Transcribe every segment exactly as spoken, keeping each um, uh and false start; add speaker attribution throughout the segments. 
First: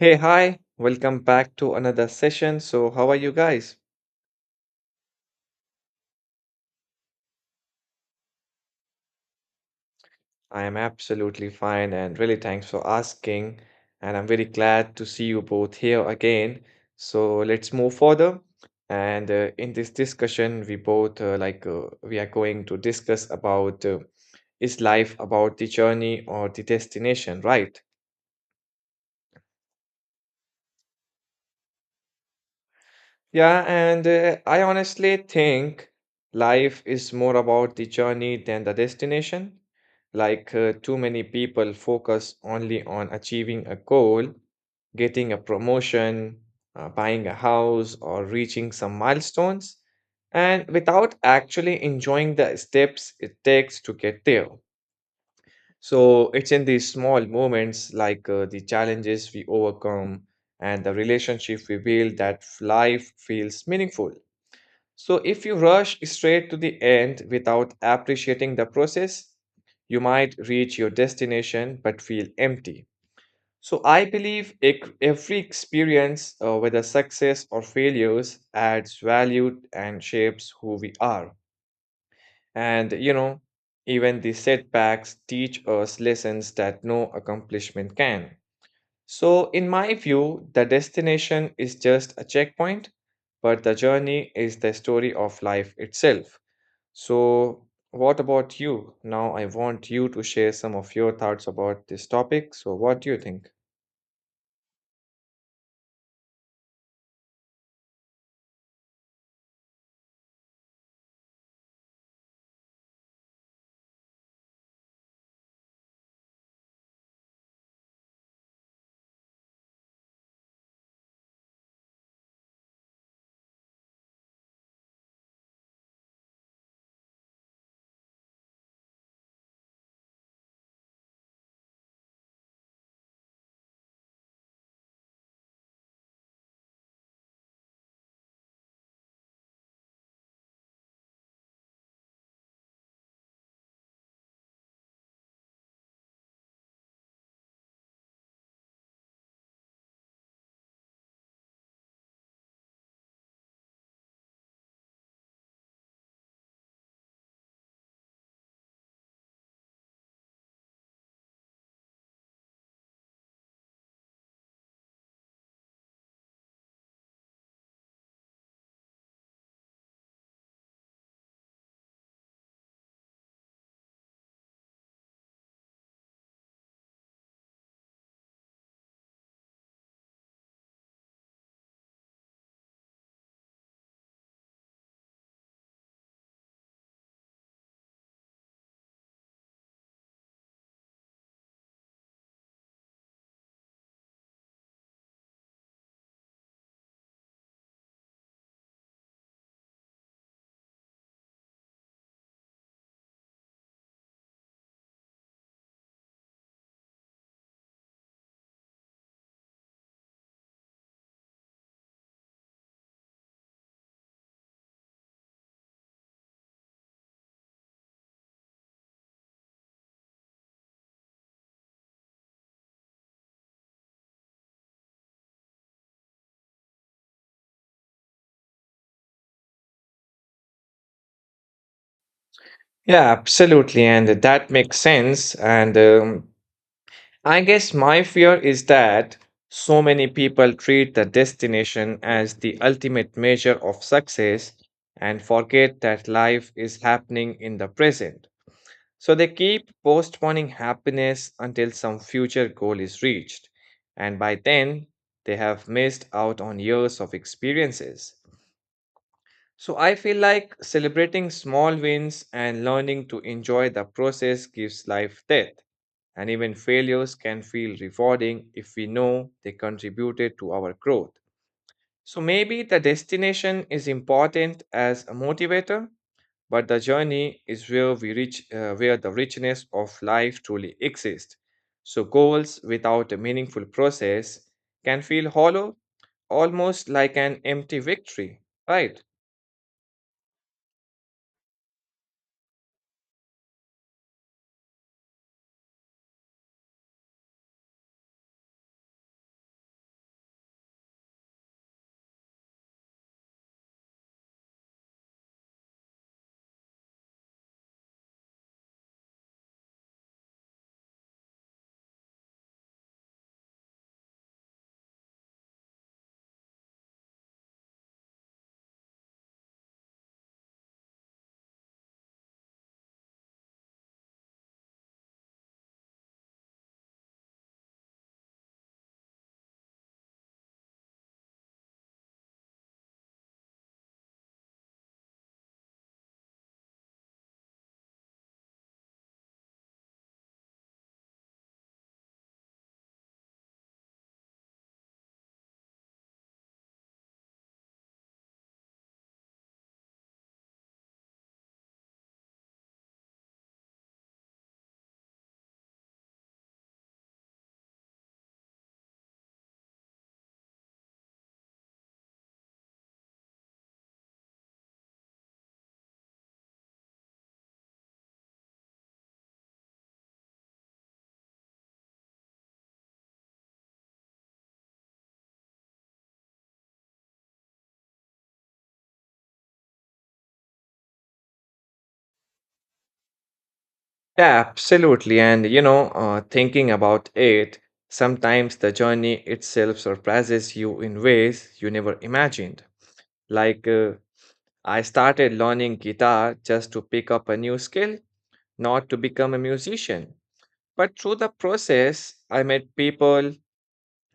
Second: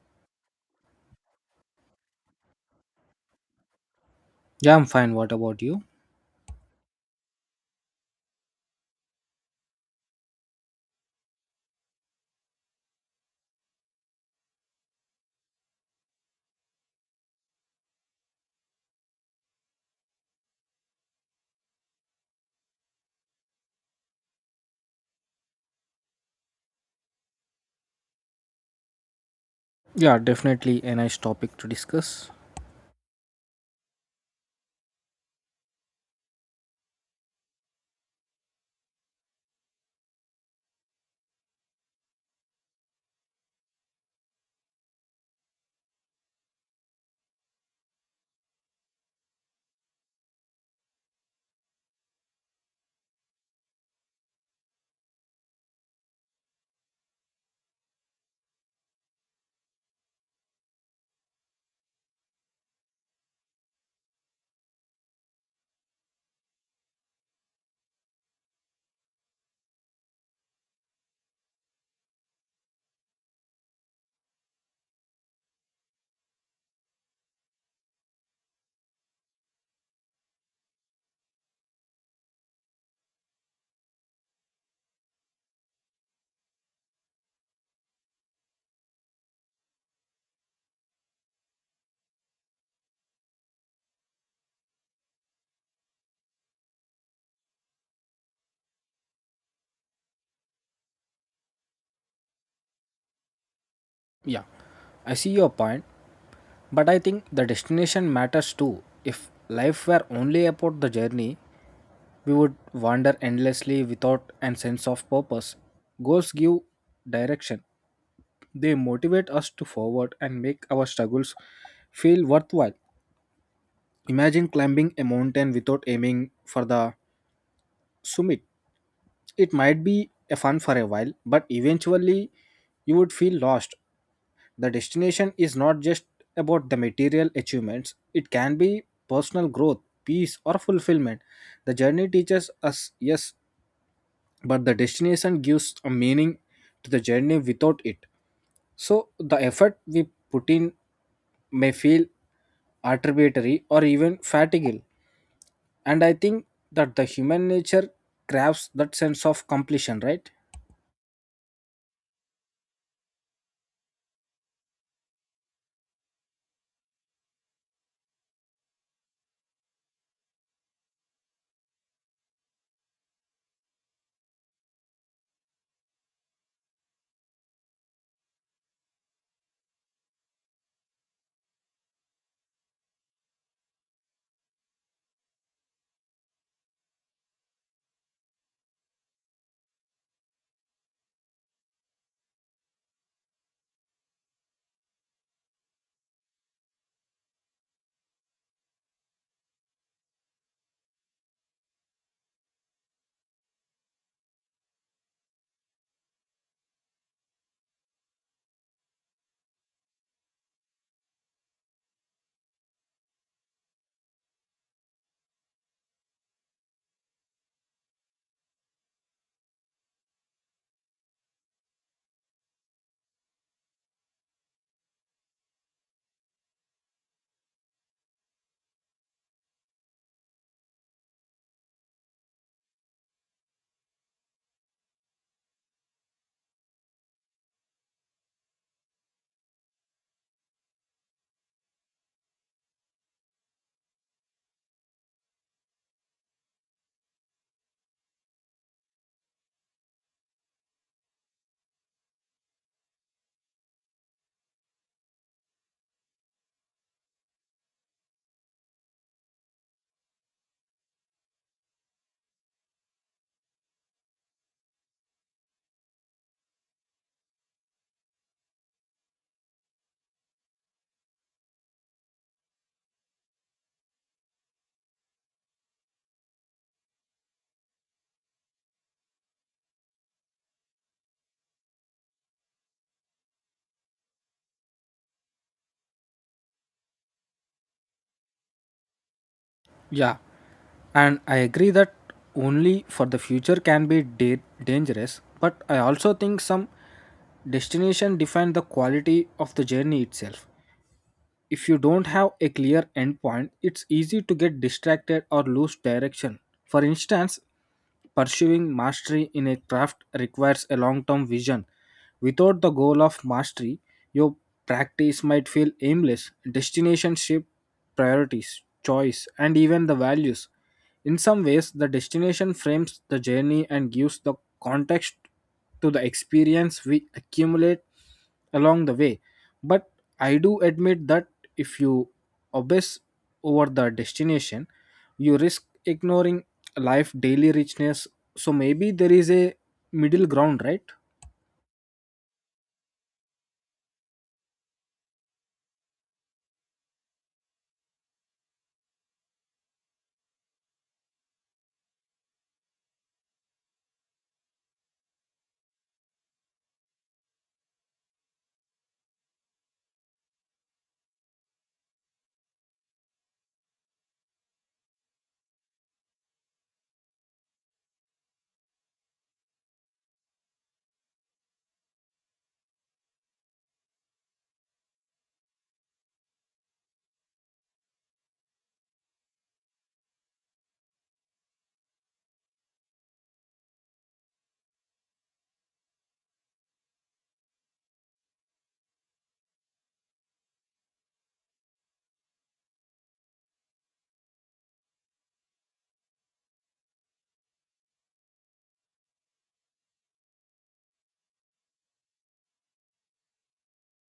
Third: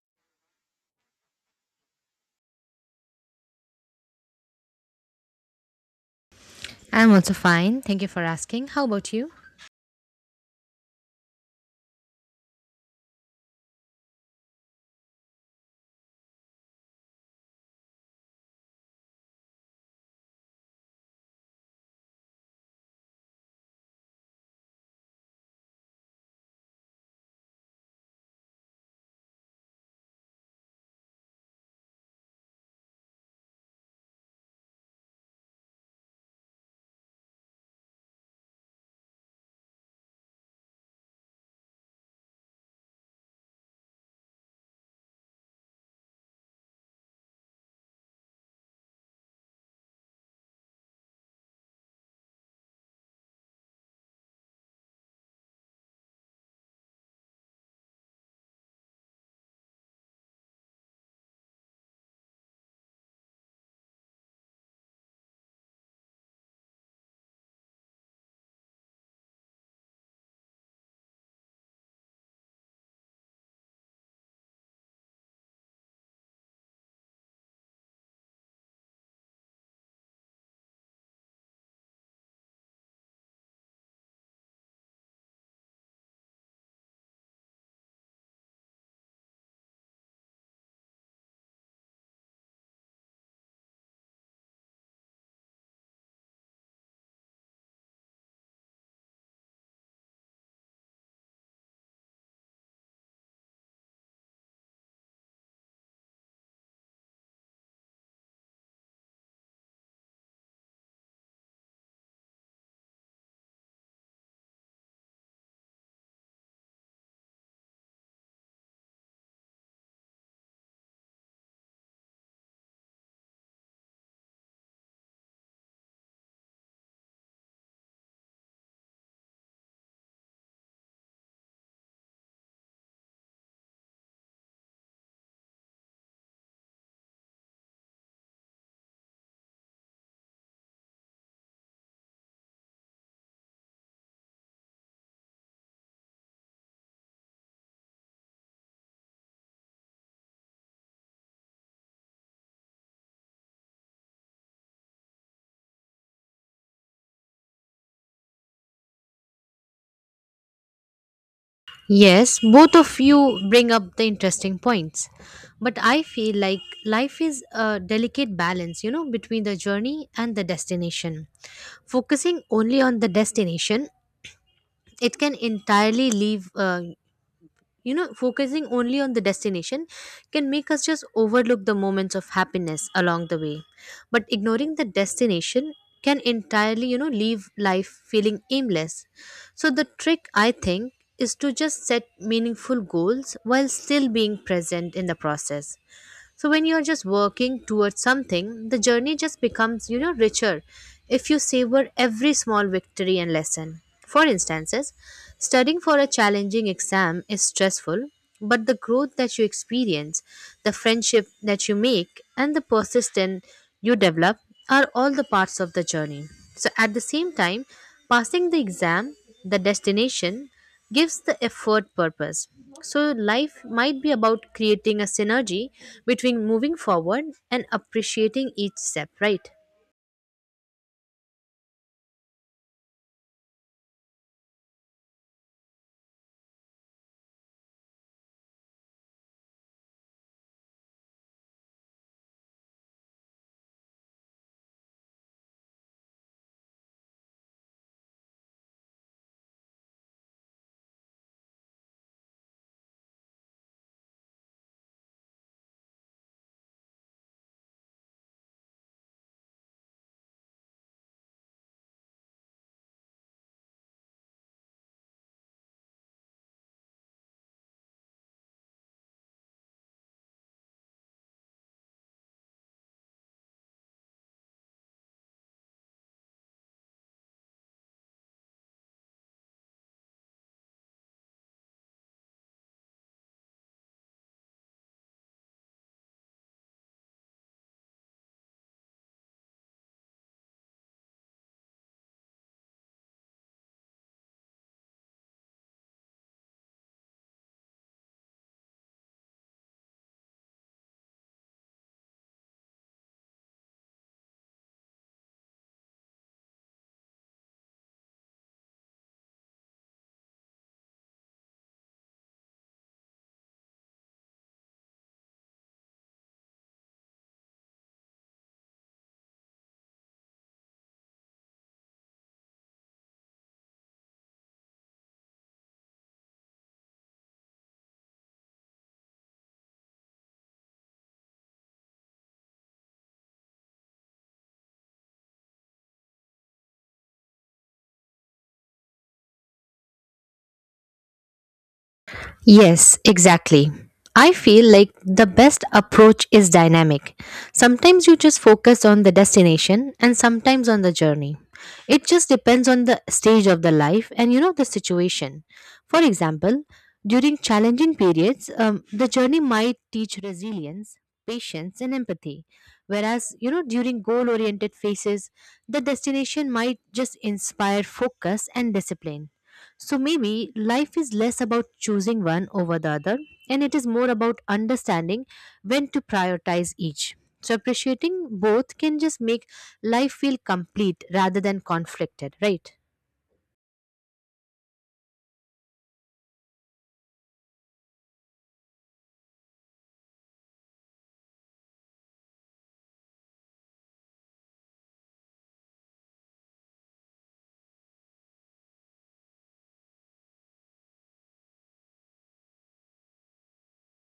Speaker 1: Hey, hi, welcome back to another session. So, how are you guys?
Speaker 2: Yeah, I'm fine. What about you?
Speaker 3: I'm also fine. Thank you for asking. How about you?
Speaker 1: I am absolutely fine and really thanks for asking. And I'm very glad to see you both here again. So, let's move further. And uh, in this discussion, we both uh, like uh, we are going to discuss about uh, is life about the journey or the destination, right?
Speaker 2: Yeah, definitely a nice topic to discuss.
Speaker 1: Yeah, and uh, I honestly think life is more about the journey than the destination. Like, uh, too many people focus only on achieving a goal, getting a promotion, uh, buying a house, or reaching some milestones, and without actually enjoying the steps it takes to get there. So it's in these small moments, like uh, the challenges we overcome and the relationship we build, that life feels meaningful. So if you rush straight to the end without appreciating the process, you might reach your destination but feel empty. So I believe ec- every experience, uh, whether success or failures, adds value and shapes who we are. And, you know, even the setbacks teach us lessons that no accomplishment can. So, in my view, the destination is just a checkpoint, but the journey is the story of life itself. So, what about you? Now, I want you to share some of your thoughts about this topic. So, what do you think?
Speaker 2: Yeah, I see your point, but I think the destination matters too. If life were only about the journey, we would wander endlessly without a sense of purpose. Goals give direction, they motivate us to forward and make our struggles feel worthwhile. Imagine climbing a mountain without aiming for the summit. It might be a fun for a while, but eventually you would feel lost. The destination is not just about the material achievements, it can be personal growth, peace, or fulfillment. The journey teaches us, yes, but the destination gives a meaning to the journey without it. So the effort we put in may feel arbitrary or even fatiguing. And I think that the human nature craves that sense of completion, right?
Speaker 3: Yes, both of you bring up the interesting points. But I feel like life is a delicate balance, you know, between the journey and the destination. Focusing only on the destination, it can entirely leave, uh, you know focusing only on the destination can make us just overlook the moments of happiness along the way, but ignoring the destination can entirely, you know, leave life feeling aimless. So the trick, I think, is to just set meaningful goals while still being present in the process. So when you're just working towards something, the journey just becomes, you know, richer if you savor every small victory and lesson. For instances, studying for a challenging exam is stressful, but the growth that you experience, the friendship that you make, and the persistence you develop are all the parts of the journey. So at the same time, passing the exam, the destination, gives the effort purpose. So, life might be about creating a synergy between moving forward and appreciating each step, right?
Speaker 1: Yeah, absolutely. And that makes sense. And, um, I guess my fear is that so many people treat the destination as the ultimate measure of success and forget that life is happening in the present. So they keep postponing happiness until some future goal is reached, and by then they have missed out on years of experiences. So I feel like celebrating small wins and learning to enjoy the process gives life depth. And even failures can feel rewarding if we know they contributed to our growth. So maybe the destination is important as a motivator, but the journey is where we reach uh, where the richness of life truly exists. So goals without a meaningful process can feel hollow, almost like an empty victory, right?
Speaker 2: Yeah. And I agree that only for the future can be da- dangerous, but I also think some destination define the quality of the journey itself. If you don't have a clear endpoint, it's easy to get distracted or lose direction. For instance, pursuing mastery in a craft requires a long term vision. Without the goal of mastery, your practice might feel aimless. Destination shape priorities, choice, and even the values. In some ways, the destination frames the journey and gives the context to the experience we accumulate along the way. But I do admit that if you obsess over the destination, you risk ignoring life daily richness. So maybe there is a middle ground, right?
Speaker 3: Yes, exactly. I feel like the best approach is dynamic. Sometimes you just focus on the destination and sometimes on the journey. It just depends on the stage of the life and, you know, the situation. For example, during challenging periods, um, the journey might teach resilience, patience, and empathy. Whereas, you know, during goal oriented phases, the destination might just inspire focus and discipline. So maybe life is less about choosing one over the other and it is more about understanding when to prioritize each. So appreciating both can just make life feel complete rather than conflicted, right?
Speaker 1: Yeah, absolutely. And you know, uh, thinking about it, sometimes the journey itself surprises you in ways you never imagined. Like, uh, I started learning guitar just to pick up a new skill, not to become a musician. But through the process, I met people,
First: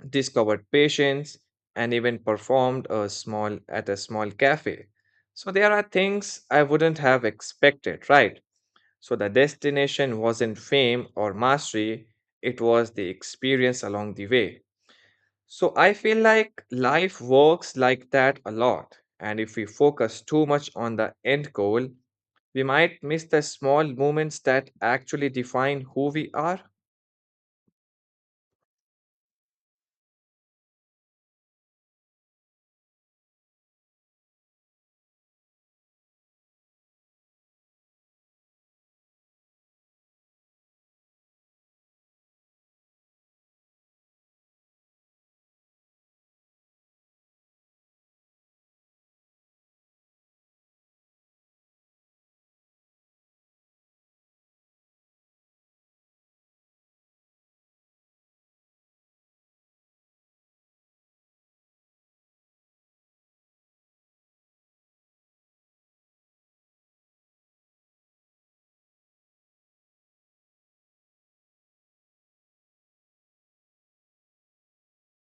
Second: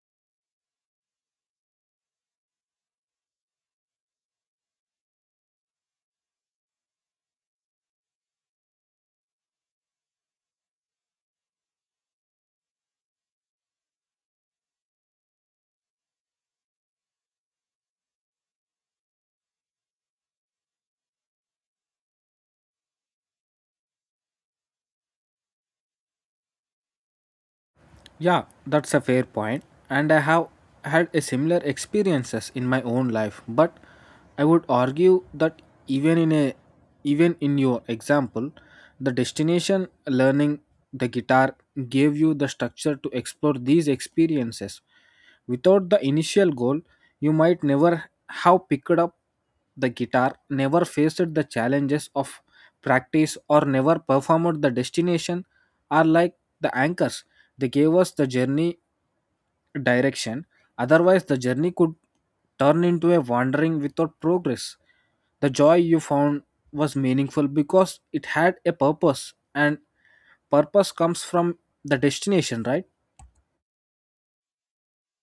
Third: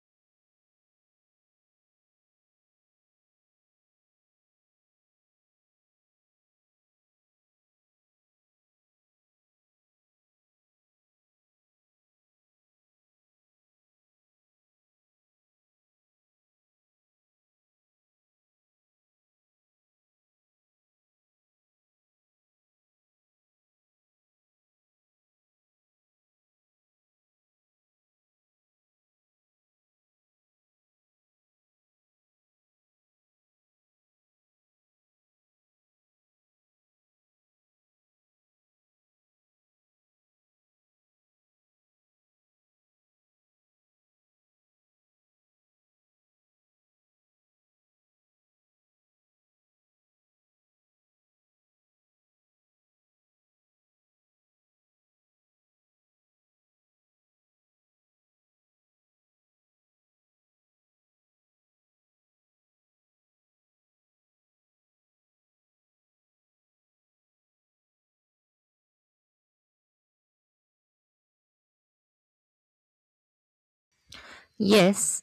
Speaker 1: discovered patience, and even performed a small at a small cafe. So there are things I wouldn't have expected, right? So the destination wasn't fame or mastery, it was the experience along the way. So I feel like life works like that a lot. And if we focus too much on the end goal, we might miss the small moments that actually define who we are.
Speaker 2: Yeah, that's a fair point, and I have had a similar experiences in my own life, but I would argue that even in a even in your example, the destination learning the guitar gave you the structure to explore these experiences. Without the initial goal, you might never have picked up the guitar, never faced the challenges of practice, or never performed. The destination are like the anchors, they gave us the journey direction, otherwise, the journey could turn into a wandering without progress. The joy you found was meaningful because it had a purpose, and purpose comes from the destination, right?
Speaker 3: Yes,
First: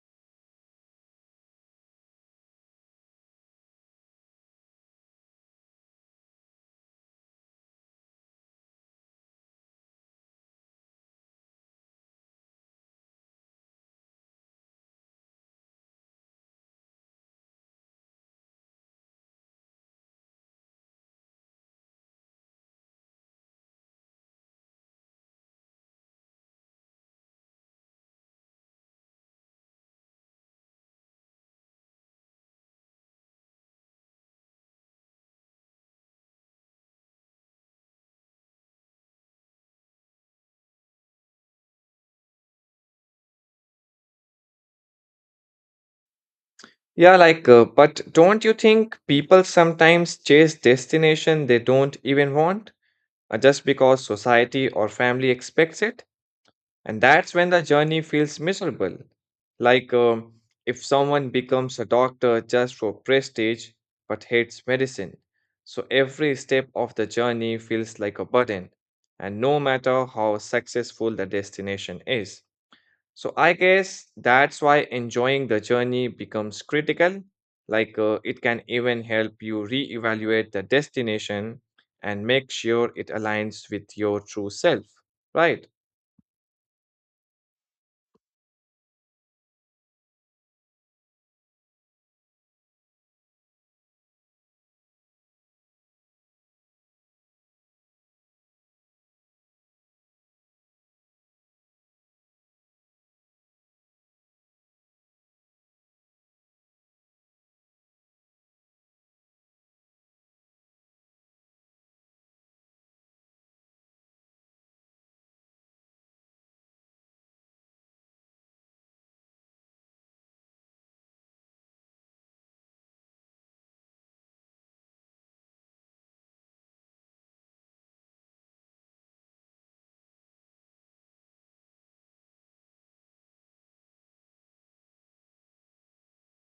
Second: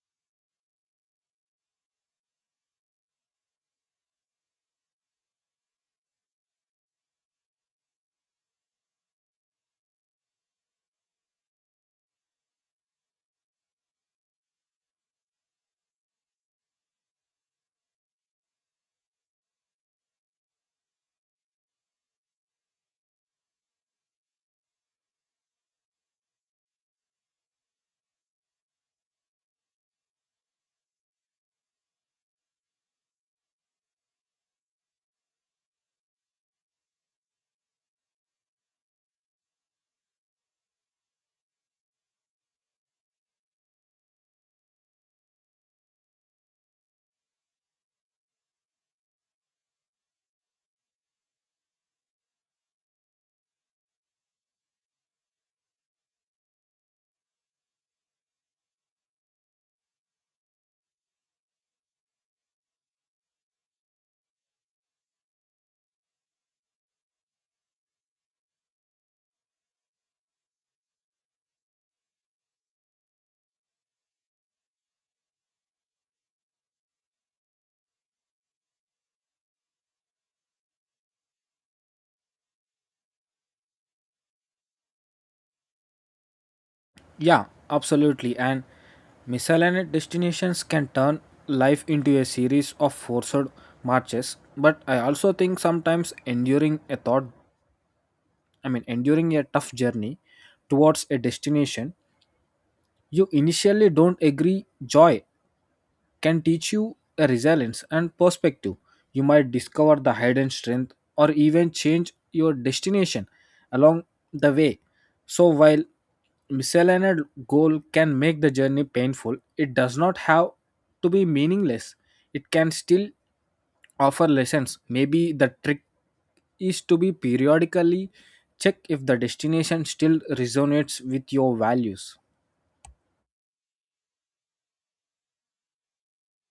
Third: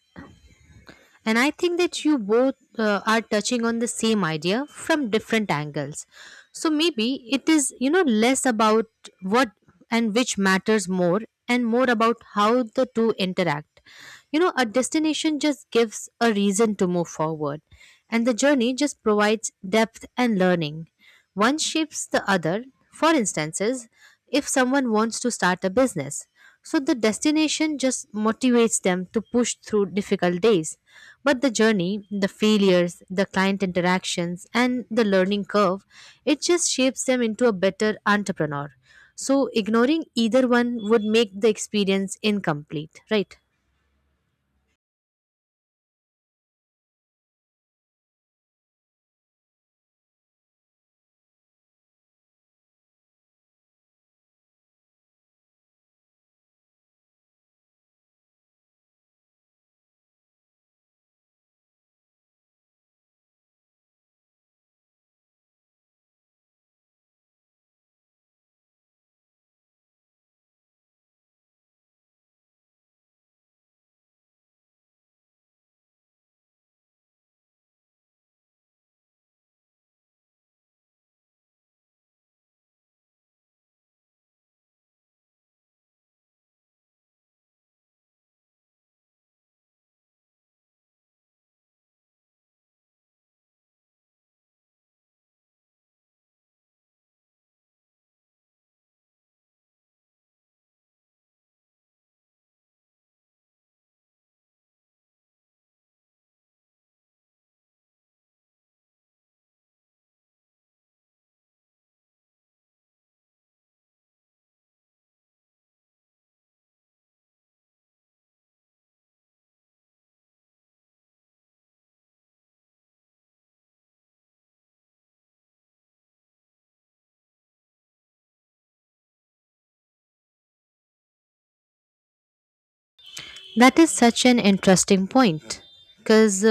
Speaker 3: and I think that you both uh, are touching on the same idea from different angles. So maybe it is, you know, less about what and which matters more and more about how the two interact. You know, a destination just gives a reason to move forward, and the journey just provides depth and learning. One shapes the other. For instances, if someone wants to start a business, so the destination just motivates them to push through difficult days, but the journey, the failures, the client interactions, and the learning curve, it just shapes them into a better entrepreneur. So ignoring either one would make the experience incomplete, right?
Speaker 1: Yeah, like, uh, but don't you think people sometimes chase destination they don't even want, uh, just because society or family expects it? And that's when the journey feels miserable. Like um, if someone becomes a doctor just for prestige but hates medicine. So every step of the journey feels like a burden, and no matter how successful the destination is. So I guess that's why enjoying the journey becomes critical. Like uh, it can even help you reevaluate the destination and make sure it aligns with your true self, right?
Speaker 2: Yeah, absolutely. And misaligned destinations can turn life into a series of forced marches, but I also think sometimes enduring a thought, I mean, enduring a tough journey towards a destination you initially don't agree, joy can teach you a resilience and perspective. You might discover the hidden strength or even change your destination along the way. So, while misaligned goal can make the journey painful, it does not have to be meaningless. It can still offer lessons. Maybe the trick is to be periodically check if the destination still resonates with your values.
Speaker 3: That is such an interesting point because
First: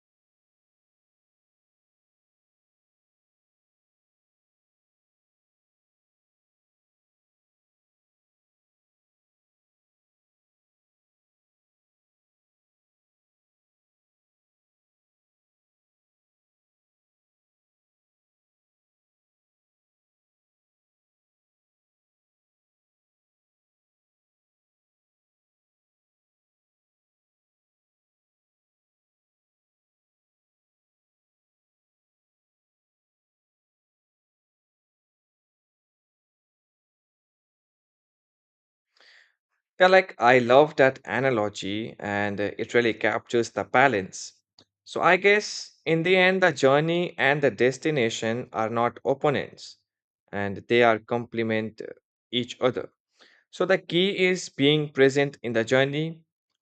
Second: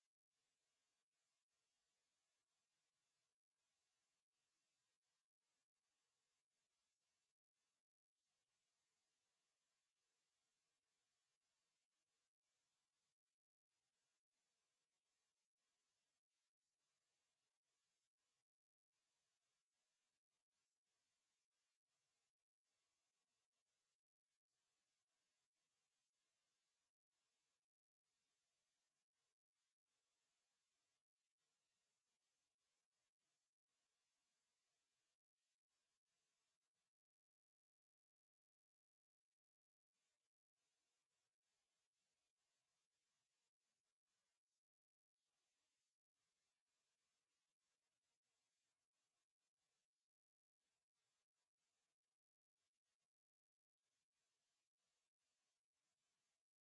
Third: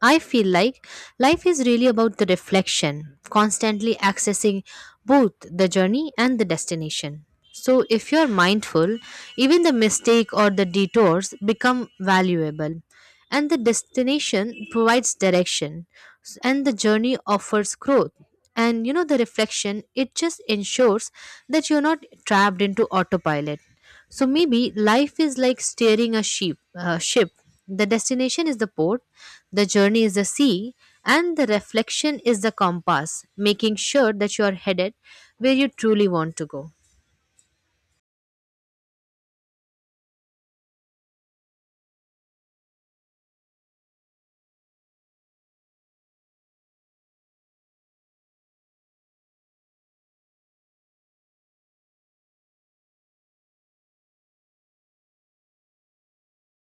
Speaker 3: I feel like life is really about the reflection, constantly accessing both the journey and the destination. So, if you're mindful, even the mistake or the detours become valuable, and the destination provides direction, s- and the journey offers growth. And, you know, the reflection, it just ensures that you're not trapped into autopilot. So maybe life is like steering a ship. Uh, ship. The destination is the port, the journey is the sea, and the reflection is the compass, making sure that you are headed where you truly want to go.
Speaker 1: Yeah, like I love that analogy and uh, it really captures the balance. So I guess in the end, the journey and the destination are not opponents and they are complement uh, each other. So the key is being present in the journey,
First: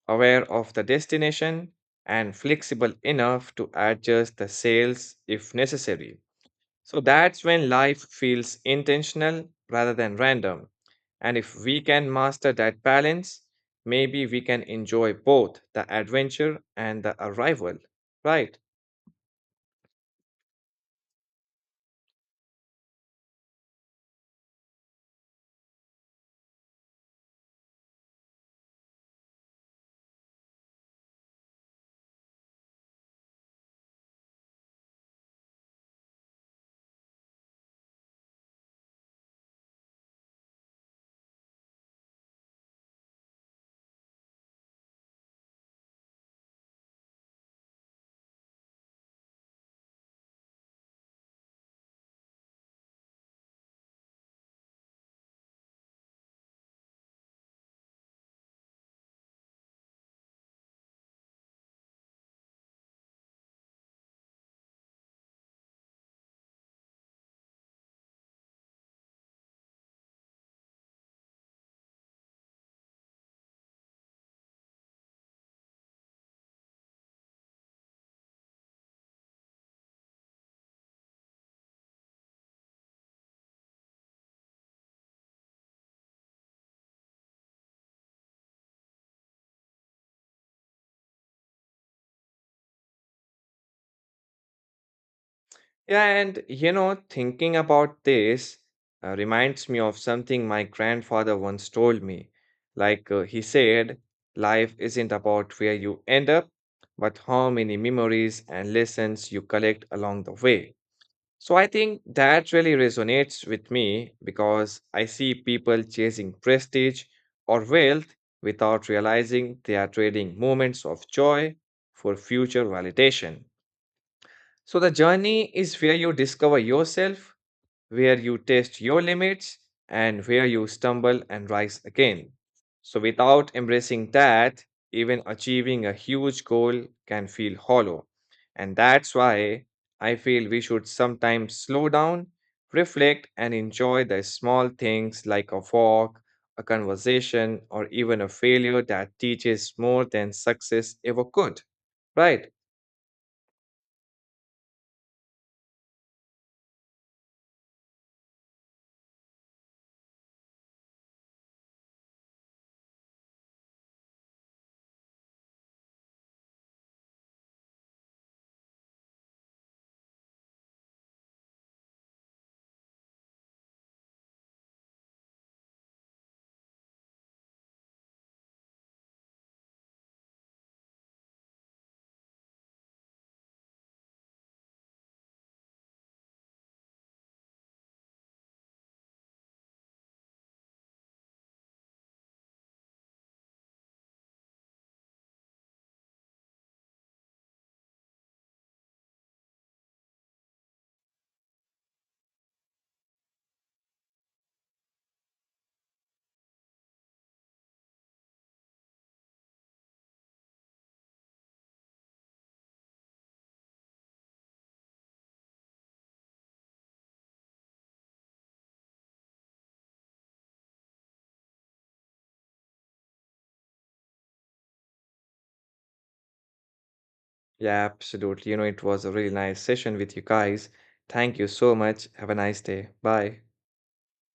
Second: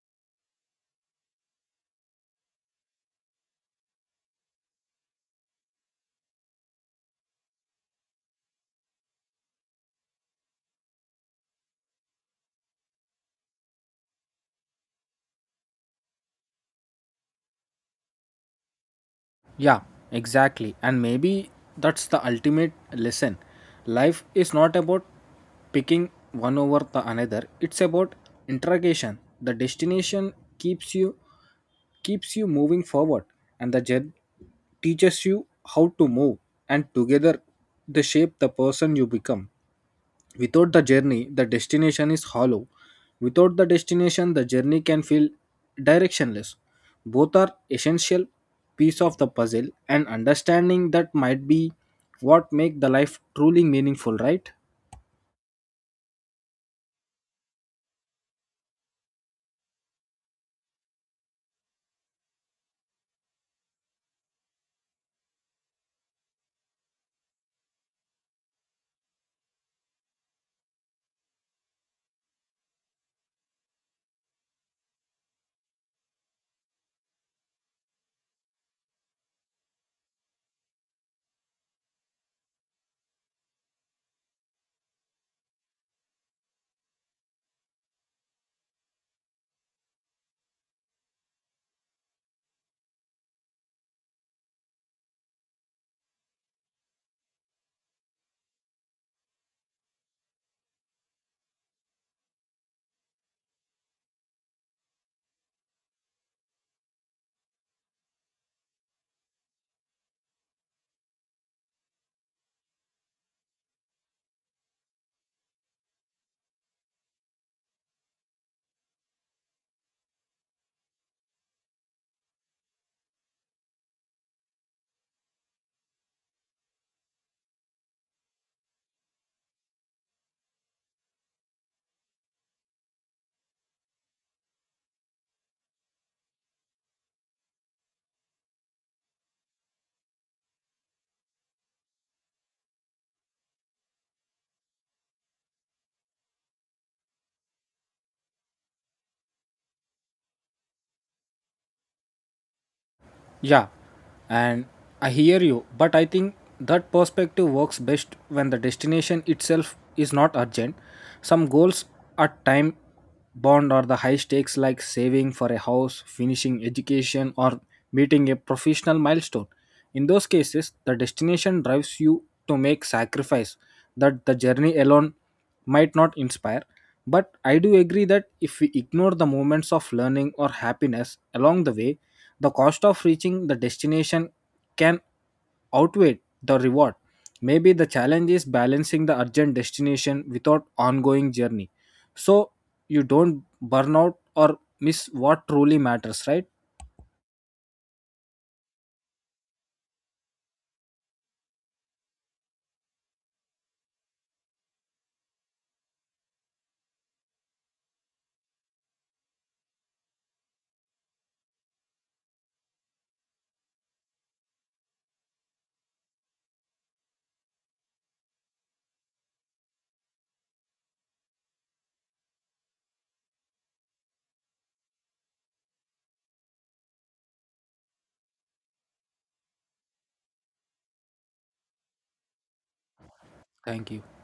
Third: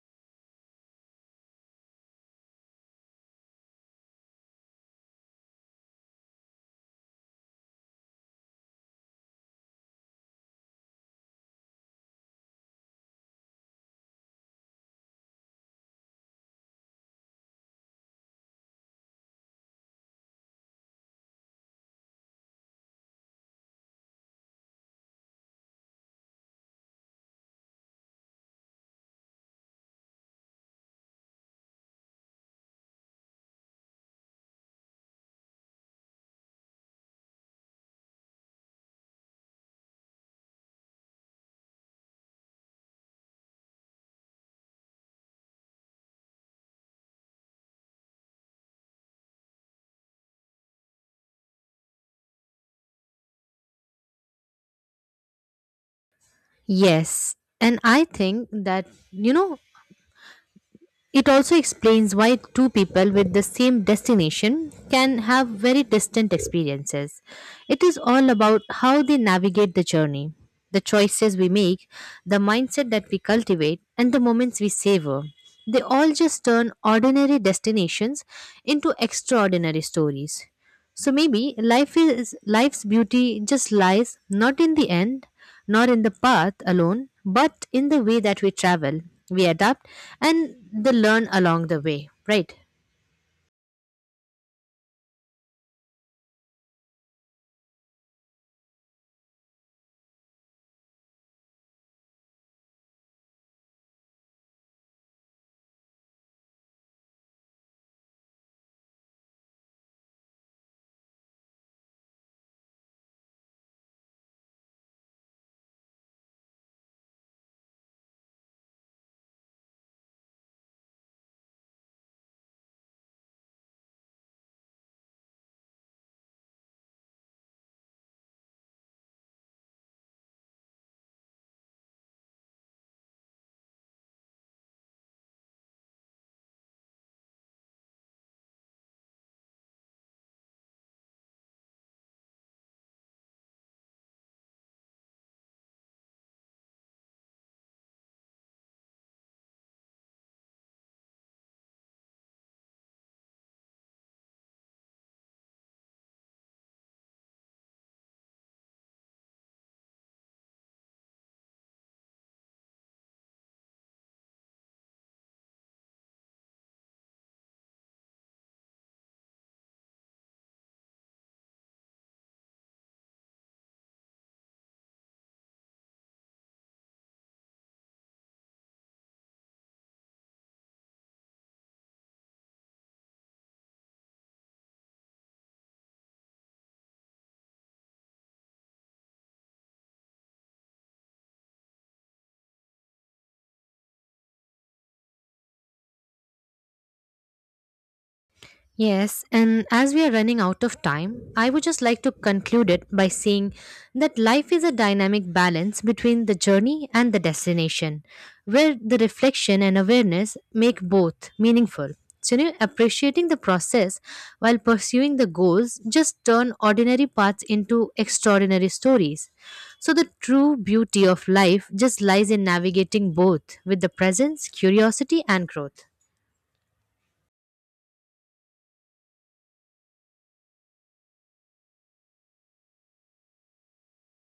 Speaker 1: aware of the destination, and flexible enough to adjust the sails if necessary. So that's when life feels intentional rather than random. And if we can master that balance, maybe we can enjoy both the adventure and the arrival, right?
Speaker 2: Yeah, exactly. And maybe that's the ultimate lesson. Life is not about picking one over the another. It's about interrogation. The destination keeps you keeps you moving forward and the journey teaches you how to move, and together they shape the person you become. Without the journey, the destination is hollow. Without the destination, the journey can feel directionless. Both are essential piece of the puzzle, and understanding that might be what make the life truly meaningful, right?
Speaker 3: Yes, and I think that, you know, it also explains why two people with the same destination can have very distant experiences. It is all about how they navigate the journey, the choices we make, the mindset that we cultivate, and the moments we savor. They all just turn ordinary destinations into extraordinary stories. So maybe life is, life's beauty just lies not in the end, nor in the path alone, but in the way that we travel, we adapt, and the learn along the way, right?
Speaker 1: Yeah, and you know, thinking about this uh, reminds me of something my grandfather once told me. Like uh, he said, life isn't about where you end up, but how many memories and lessons you collect along the way. So I think that really resonates with me because I see people chasing prestige or wealth without realizing they are trading moments of joy for future validation. So the journey is where you discover yourself, where you test your limits, and where you stumble and rise again. So without embracing that, even achieving a huge goal can feel hollow. And that's why I feel we should sometimes slow down, reflect, and enjoy the small things like a walk, a conversation, or even a failure that teaches more than success ever could. Right?
Speaker 2: Yeah, and I hear you, but I think that perspective works best when the destination itself is not urgent. Some goals are time bound or the high stakes, like saving for a house, finishing education, or meeting a professional milestone. In those cases, the destination drives you to make sacrifice that the journey alone might not inspire. But I do agree that if we ignore the moments of learning or happiness along the way, the cost of reaching the destination can outweigh the reward. Maybe the challenge is balancing the urgent destination without ongoing journey, so you don't burn out or miss what truly matters, right?
Speaker 3: Yes, and as we are running out of time, I would just like to conclude it by saying that life is a dynamic balance between the journey and the destination, where the reflection and awareness make both meaningful. So, you know, appreciating the process while pursuing the goals just turn ordinary paths into extraordinary stories. So, the true beauty of life just lies in navigating both with the presence, curiosity, and growth.
Speaker 1: Yeah, absolutely. You know, it was a really nice session with you guys. Thank you so much. Have a nice day. Bye.
Speaker 2: Thank you.